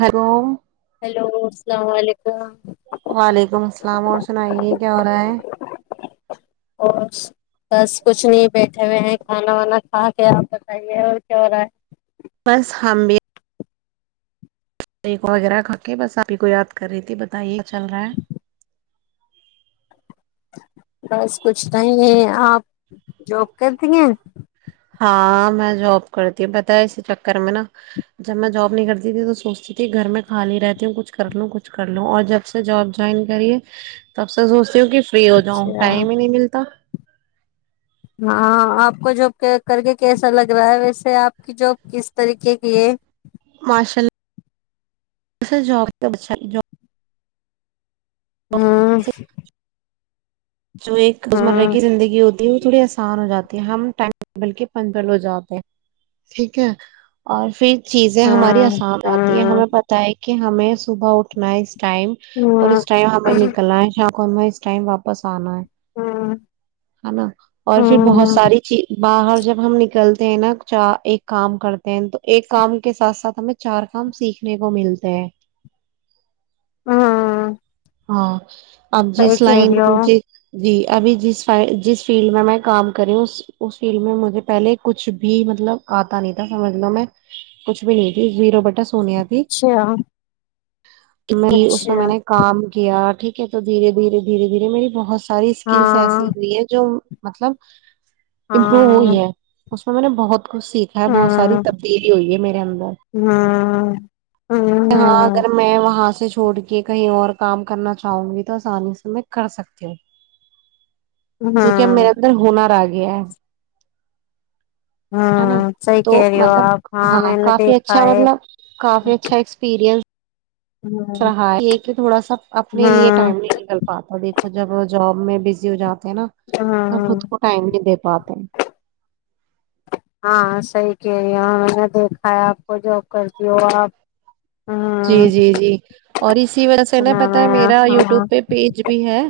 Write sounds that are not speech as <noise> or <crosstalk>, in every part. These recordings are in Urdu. ہلو السلام علیکم وعلیکم السلام اور سنائیے کیا ہو رہا ہے اور بس کچھ نہیں بیٹھے ہوئے ہیں کھانا وانا کھا کے آپ بتائیے اور کیا ہو رہا ہے بس ہم بھی تقوں وغیرہ کھکے بس آپ ہی کو یاد کر رہی تھی بتائیے چل رہا ہے بس کچھ نہیں ہے آپ جوک کرتی ہیں ہاں میں جاب کرتی ہوں پتا ہے اسی چکر میں نا جب میں جاب نہیں کرتی تھی تو سوچتی تھی گھر میں خالی رہتی ہوں کچھ کر لوں کچھ کر لوں اور جب سے جاب جوائن کریے تب سے سوچ کیوںکہ فری ہو جاؤں اچھا ٹائم ہی نہیں ملتا ہاں آپ کو جاب کر کے کیسا لگ رہا ہے ویسے آپ کی جاب کس طریقے کی ہے مشاء ہاں جو ایک روزمرہ کی زندگی ہوتی ہے تھوڑی آسان ہو جاتی ہے ہم ٹائم ٹیبل کے پن پ ل ہو جاتے ہیں ٹھیک ہے اور پھر چیزیں ہماری ہوں آسان آتی ہیں ہمیں پت ہے کہ کہ ہمیں صبح اٹھنا ہے اس ٹائم اور ہوں اس ٹائم ہمیں نکلنا ہے شام کونوا اس ائم واپس سالے ہوں ہوں ہے نا اور پھر بہت ہوں ساری چیز باہر جب ہم نکلتے ہیں نا چ ایک کام کرتے ہیں تو ایک کام کے ساتھ ساتھ ہمیں چار کام سیکھنے کو ملتے ہیں ہوں ہاں اپ جی صحیح کہہ رہی سلائنی ہو جی ابھی ج جس فیلڈ میں میں کام کری ہوں اس فیلڈ میں مجھے پہلے کچھ بھی مطلب آتا نہیں تھا سمجھ لو میں کچھ بھی نہیں تھی زیرو بٹس سونیا بھی اچھا تو میں اس میں میں اچھا نے کام ٹھیک ہے تو دھیرے دھیرےھیر دھیرے میری بہت ساری اسکلس ایسی ہاں ہوئی ہے جو مطلب امپروو ہاں ہوئی ہے اس میں نے بہت س کچھ سیکھا ہے بہت ساری ہاں تبدیلی ہوئی ہے میرے اندر ہاں ہاں اگر میں وہاں سے سے چھوڑ کے کہیں اور کام کرنا چاہوں گی تو آسانی سے میں کر سکتی ہوں کیونکہ اب میرے ہاں اندر ہنر آ گیا گ ہوں صحی کہہ رہی ہو آپ ہاں میں نے دیکھا ہے سیریل ہاں رہا یہ کہ تھوڑا سا اپنے لیے ہاں ٹائم نہیں نکل پاتا دیکھو کچھ اگر جب میں بزی ہوجا نا تو ہاں خود کو ٹائم نہیں دے پاتے کہ یہاں میں نے دیکھا ہے آپ کو جاب کرتی ہو آپ جی ہاں جی جی اور اسی وجہ سے نا نام پتا ہے میرا یوٹیوب ہاں پہ پیج بھی ہے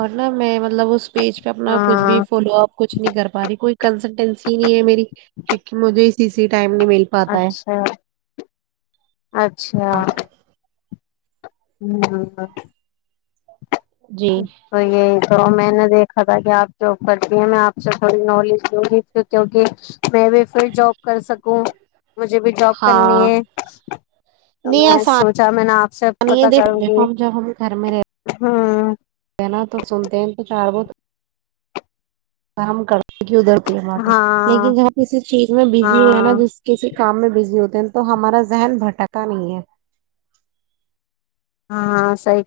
اور نہا میں مطلب اس پیج پہ اپنا کچھ بھی ہاں فالو اپ کچھ نہیں کر پا رہی کوئی کنسلٹینسی نہیں ہے میری کیک مجھے سیسیی ٹائم نہیں مل پاتا ہے اچھا اچھا ہوں ہ ہ جی تو یہ تو محنت دیکھا تھا کہ آپ جاب کرتی ہیں میں آپ سے تھوڑی نالج دوں گی کیوںکہ میں بھی پھر جاب کر سکوں مجھے بھی جاب کرنی ہاں ہے تو میں سوچا میں نے آپ سے پے دیکھے ہم جب ہم گھر میں رہ ہاں کہنا تو سنتے ہیں تو چار وہ کام کر کی ادھرتی بات ہاں لیکن جہاں کسی چیز میں بزی ہو ہے نا ہاں جس کسی کام میں بزی ہوتی دن تو ہمارا ذہن بھٹکا نہیں ہے ہاں ہاں سی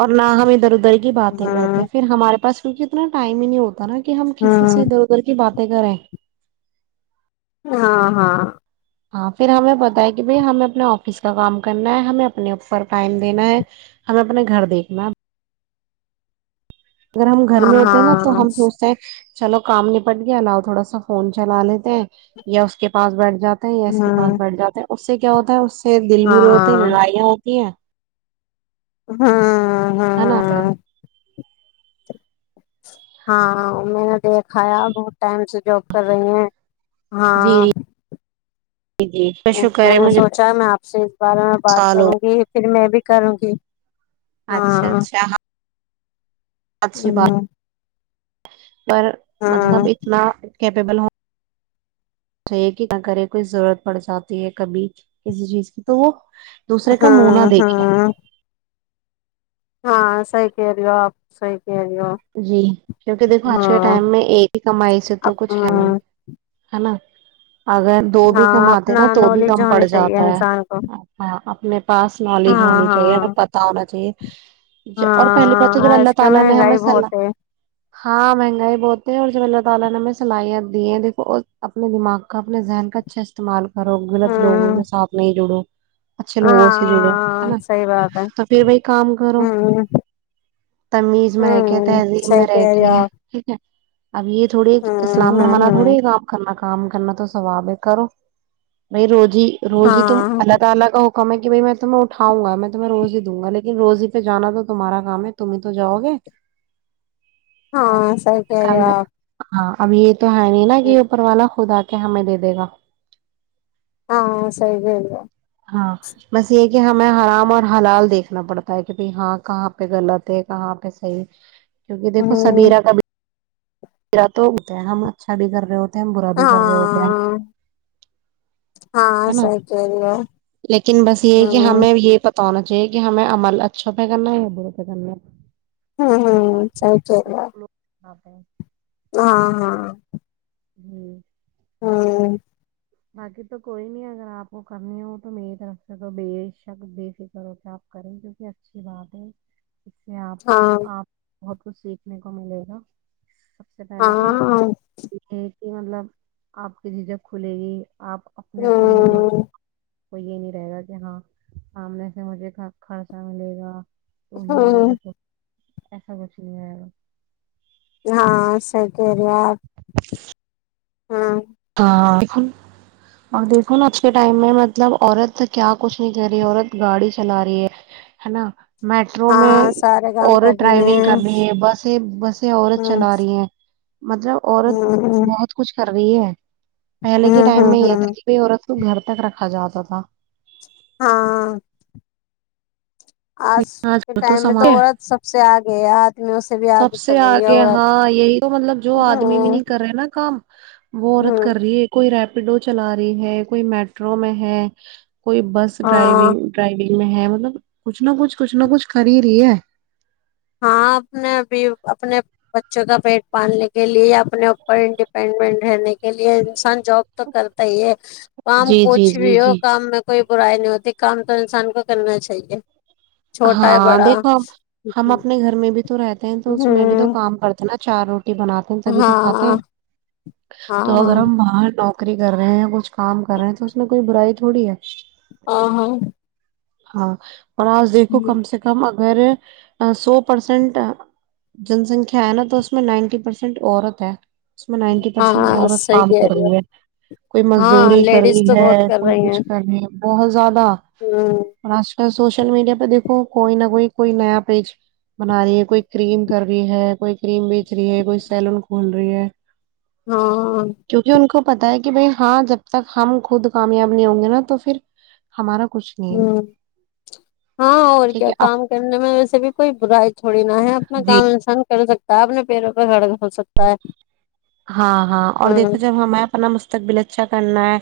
اور نہ ہم ا دھر ادھر کی بات ہی ہوں کرتے پھر ہمارے پاس کیک اتنا ٹائم ہی نہیں ہوتا نا کہ ہم کسی ہوں سے ادھر ادھر کی بات کر رہیں ہاں ہاں ہاں پھر ہمیں پت ہے کہ بھائی ہمیں اپنے آفس کا کام کرنا ہے ہمیں اپنے اوپر ٹائم دینا ہے ہمیں اپنے گھر دیکھنا ہے اگر ہم گھر میں ہوتے ہیں نا ہاں تو ہاں ہم سوچتے ہیں چلو کام نپٹ گیا لؤ تھوڑا سا فون چلا لیتے ہیں یا اس کے پاس بیٹھ جاتا اسس پس ہوں بیٹھ جاتے اس سے کیا ہوتا ہے پھر دل ہاں برے ہوتے ہیں لڑائیاں ہو دیا <unintelligible> ہاں <unintelligible> ہ ہاں ہے نا ہاں <unintelligible> ہاں میں نے دیکھایا بہت ٹائم سے جاب کر رہی ہیں ہاں جی جی جی شکر میں ہے نے مجھے سوچا میں آپ <unintelligible> شیھ <unintelligible> بارے میں بات سال ہو کروں گی پھر میں بھی <unintelligible> کرو گ <unintelligible> اچھا اچھا ہ <unintelligible> ہوں <unintelligible> اچ <unintelligible> پر ہاں مطلب اتنا کیپیبل ہو <unintelligible> چے کہ نہ کرے کوئی ضرورت پڑ جاتی ہے کبھی کسی چیز کی تو وہ دوسرے کا مونا ہاں دیکھے ہاں ہاں سح کہ ر آپ س جی کیونکہ دیکھو آج کے ہاں ٹائم میں ایک ہی کمائی سے تو کچھ ہے نہیں ہاں ہے نا اپنا نالج ہونی چاہیے انسان کو ہاں ہاں ہاں آج کل مہنگائی بہت ہے <unintelligible> ہاں مگ <unintelligible> <unintelligible> کرو گغلط لوگوں ہوں کا سات نہیں جڑو اچھے لوگوں سے جڑو ہے ہاں نا صحیح بات ہے تو پھر بائی کام کرو ہوں تمیز میں رہ کے ہوں تذی صحیح میں رہے کہہ گئی ہو ہیں آپ ٹھیک ہے <unintelligible> اب یہ تھوڑی اسلام ہوں میں ہوں ہمانا تھوڑی ہوں کام کرنا کام کرنا تو سواب ہے کرو بائی روز <unintelligible> ہاں م میں کہ بھائی میں تمہیں اٹھاؤںا میں تمہیں رز ہی دوں گا لیکن روزی پہ جانا تو تمہارا کام ہے تمہ ہی تواؤ گے <unintelligible> ہاں سر کہری آپ ابھی <unintelligible> تو ہے نہیں نہا کہ اوپر والا خودا <unintelligible> کہ ہمیں دے دے گا <unintelligible> ہاں سی بھیل ہاں بس یہ کہ ہمیں آرام اور حلال دیکھنا پڑتا ہے کہ بائی ہاں کہاں پہ غلط ہے کہاں پہ صحیح کیونکہ دیکھو ہوں سبیرا کب میرا تو ہوتا ہے ہم اچھا بھی کر رہے ہوتے برا بھی ہاں کر رہے ہوتے ہیں ہاں نا صحیح کہہ رہی ہو لیکن بس یہ کہ ہوں ہمیں یہ پتا تو ہونا چاہیے کہ ہمیں عمل اچھوں پہ کرنا ہے یا بروں پہ کرنا ہے ہاں ہاں سچلہا آاںپ ہاں ہاں ہوں ہاں باقی تو کوئی نہیں اگر آپ کو کرنی ہو تو میری طرف سے تو بے شک بے فکر ہو سے آپ کریں کیونکہ اچھی بات ہے ج سے آپ ہاں آپ بہت کچھ سیکھنے کو ملے گا سب سے پہلے تو ہاں یہ ہے کہ مطلب آپ کی جھجک کھلے گی آپ اپنے اوپر نربھر ہوں کو یہ نہیں رہے گا کہ ہاں سامنے سے مجھے خرچہ ملے گا تو نہیں میرا ہوں کو ایشا بشے ہاں سر سری ہاں ہاں دیک اور دیکھوا آج کے ٹائم میں مطلب عورت کیا کچھ نہیں کر رہی عت گاڑی چلا رہی ہے ہے نا میٹرو میں ہاں سارے کام عت کر رہی ڈرائیونگ ہیں کر رہی ہے بسیں بسیں عت ہوں چلا رہی ہیں مطلب عورت ہوں بہت کچھ کر رہی ہے پہلے کے ہوں ٹائم ہوں میں یہ ہوں تھات تو گھر تک رکھا جاتا تھا ہاں آج لیکن کے کل ٹائم میں تو سماج عورت سب سے آگے ہے ہاتھمیوں سے بھی سب آگے سے چل رہی ہے عورت ہاں یہی تو مطلب جو آدمی ہ بھی نہیں کر رہے نا کام وہ عورت کر رہی ہے کوئی ر اسپیڈو چلا رہی ہے کوئی میٹرو میں ہے کوئی بس ہاں ڈرائیگ ڈرائیگ میں ہے مطلب کچھ نہ کچھ <unintelligible> کچھ نہ کچھ کر ہی رہی ہے ہاں اپ نے اب اپنے بچوں کا پیٹ پالنے کے لیے یا اپنے اوپر انڈیپینڈنٹ رہنے کے لیے انسان جاب تو کرتا ہی ہے کام جی جی کچھ جی بھی ہو جی کام میں کوئی <unintelligible> برائی نہیں ہوتی کام تو انسان کو کرنا چاہیے چھوٹا ہے ہاں بڑا دیکھو ہم اپنے ہوں گھر میں بھی تو رہتے ہیں تو اس میں بھی تو کام کرتا چارو <inaudible> بناتے ہیں تبھی تو کھاتے ہیں ہاں ہاں تو اگر ہم بر نوکری کر رہے ہیں یا کچھ کام کر رہے ہیں تو اس میں کوئی برائی تھوڑی ہے آ ہاں ہاں اور آج د <unintelligible> کم سے کم اگر سو پرسینٹ جن سنکھیا ہے نا تو اس میں نائنٹی پرسینٹ عورت ہے اس میں نائنٹی پرسینٹ ہاں عت صحیح کام کہہ کر ہو رہی ہے کوئی ہاں مزدوری کر لیڈیز رہی تو ہے بہت کر کوئی رہی ہیں کچھ کر رہی ہے بہت زیادہ <inaudible> ہوں سوشل میڈیا پریک کو کوئی نہ کوئی کوئی نیا پیج بنا رہی ہے کوئی کریم کر رہی ہے کوئی کریم بیچ رہی ہے کوئی سیلون کھول رہی ہے ہاں کیونکہ ان کو پتا ہے کہ بھائی ہاں جب تک ہم خود کامیاب نہیں ہوں گے نا تو پھر ہمارا کچھ نہیں ہے ہوں ہاں اور ٹھیک کیا ہے آپ کام کرنے میں ویسے بھی کوئی برائی تھوڑی نہ ہے <unintelligible> جی گم <unintelligible> کر سکتا ہے اپنے پیروں پہ ہڑ ہو سکتا ہے ہاں ہاں اور دیکھو ہوں جب ہمیں اپنا مستقبل اچھا کرنا ہے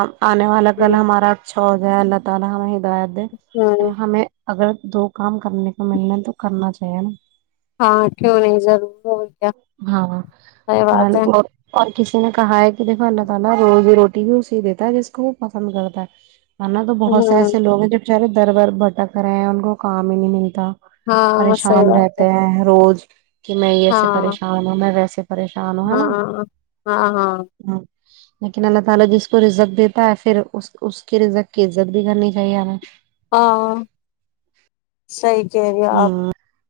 آب آنے والا گل ہمارا اچ اللہ تعالی ہمیں بعد تو ہوں ہمیں اگر دو کام کرنے کو ملنا ہے تو کرنا چاہیے نا ہاں کیوں نہیں ضرور ب ہاں اور کسی نے کہا ہے کہ دیکھوا تو نا روز روٹی بھی اسی دیتا ہے جس کو وہ پسند کرتا ہے ہےا تو بہت سے ہاں ایسےوگ ہیں جو چے در بر بھٹک رہے ہیں ان کو کام ہی نہیں ملتا ہاں صحیح پریشان بات ہے رہتے ہیں روز کہ میں یہ سب پریشان ہوں میں ویسے پریشان ہوں ہے ہاں نا ہاں ہاں ہاں لیکن اللہ تعالی جس کو رزق دیتا ہے پھر اس کے رزق کی عزت بھی کرنی چاہیے ہمیں وہ اس کا اپڈیٹ ایک ایپ میں نے سندی کے ساتھ دیکھو تم صحیح کہہ رہی ہو ہ آپ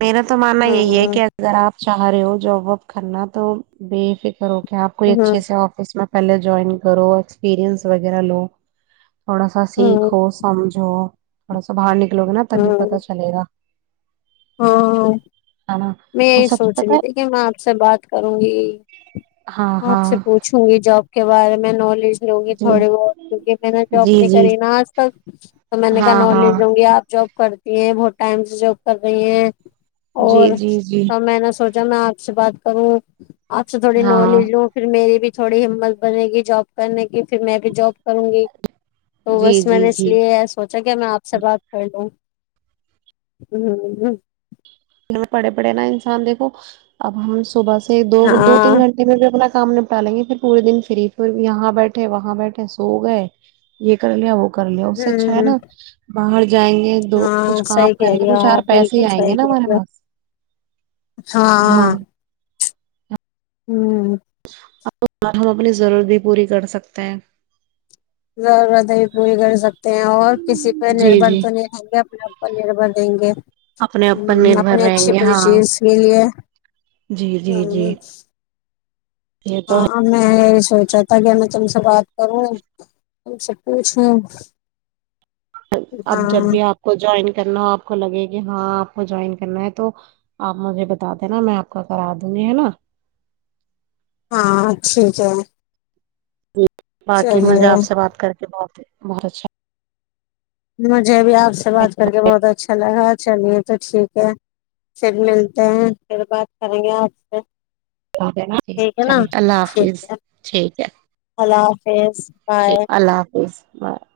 میر نےا تو ماننا ہوں یہی ہے ہوں کہذپ چاہ رہے ہو جاب واب کرنا تو بے فکر ہو کیا آپ کوئی اچھے سے آفس میں پہلے جوائن کرو اسپیرئنس وغیرہ لو تھوڑا سا ہوں سیکھو سمجھو تھوڑا باہر نکل لوگ نا تب پتا ہوں چلے گا ہاں ہے نا میں وہ یہی سب سوچ پتا رہی تھی کہ میں آپ سے بات کروں گی ہے ہاں آپ سے ہاں پوچھوں گی ج آپ کے بارے میں نالج لگی جی تھوڑی بہت کیک میں نے جاب جی نہیں جی کری نا آج تک تو میں نے کہا ہاں ہاں نالج لوں گی آپ جاب کرتی ہیں بہت ٹائم سے جاب کر رہی ہیں جی اور جی جی سب میں نہ سوچ ج میں آپ سے بات کروں آپ سے تھوڑی نو ہاں ل پھر میری بھی تھوڑی ہمت بنے گی جاب کرنے کی پھر میں بھی جاب کروں گی تو جی بس میں جی نے اس جی لیے سوچا کہ میں آپ سے بات کر لوں ہوں ہ پڑے پڑے نا انسان دیکھو اب ہم صبح سے دو دو ہاں تین گھنٹے میں بھی اپنا سامنے اٹا لیں گے پھر پورے دن فری پھر یہاں بیٹھے وہاں بیٹھے سو گئے یہ کر لیا وہ کر لیا اس سے اچھا ہے ہوں نا باہ جائیں گے دو کچھ ہاں کام صحیح کہہ کریں گے رہی تو ہو چار آپ پیسے ہی بالکل آئیں گے صحیح نا کہہ ہمارےاں رہی ہاں ہوں اب ہم اپنی ضرورت بھی پوری کر سکتے ہیں ضرورتیں بھی پوری کر سکتے ہیں اور کسی پہ جی نربھر جی تو نہیں رہیں گے اپنا پنیر بھر دیں گے اپنے اوپر ہ نربھر اپنی رہیں اچھھی گے پری ہاں چیز کے لیے جی جی جی ہوں یہ تو ہاں ہے ہم سوچا تھا کہ میں تم سے بات کروں تم سے پوچھوں اب جب ہاں بھی آپ کو جوائن کرنا آپ کو لگے کہ ہاں آپ کو جوائن کرنا ہے تو آپ مجھے بتا دینا میں آپ کا کرا دوں گی ہے نا ہاں ٹھیک ہے جی باقی چلیے مجھے آپ سے بات کر کے بہت ہی بہت اچھا مجھے بھی آپ سے بات کر کے بہت اچھا لگا چلیے تو ٹھیک پھر ملتے ہیں پھر بات کریں گے آپ سے ٹھیک ہے نا اللہ ٹھیک حافظ ہے ٹھیک ہے اللہ حافظ بائے ٹھیک اللہ حافظ میں <unintelligible>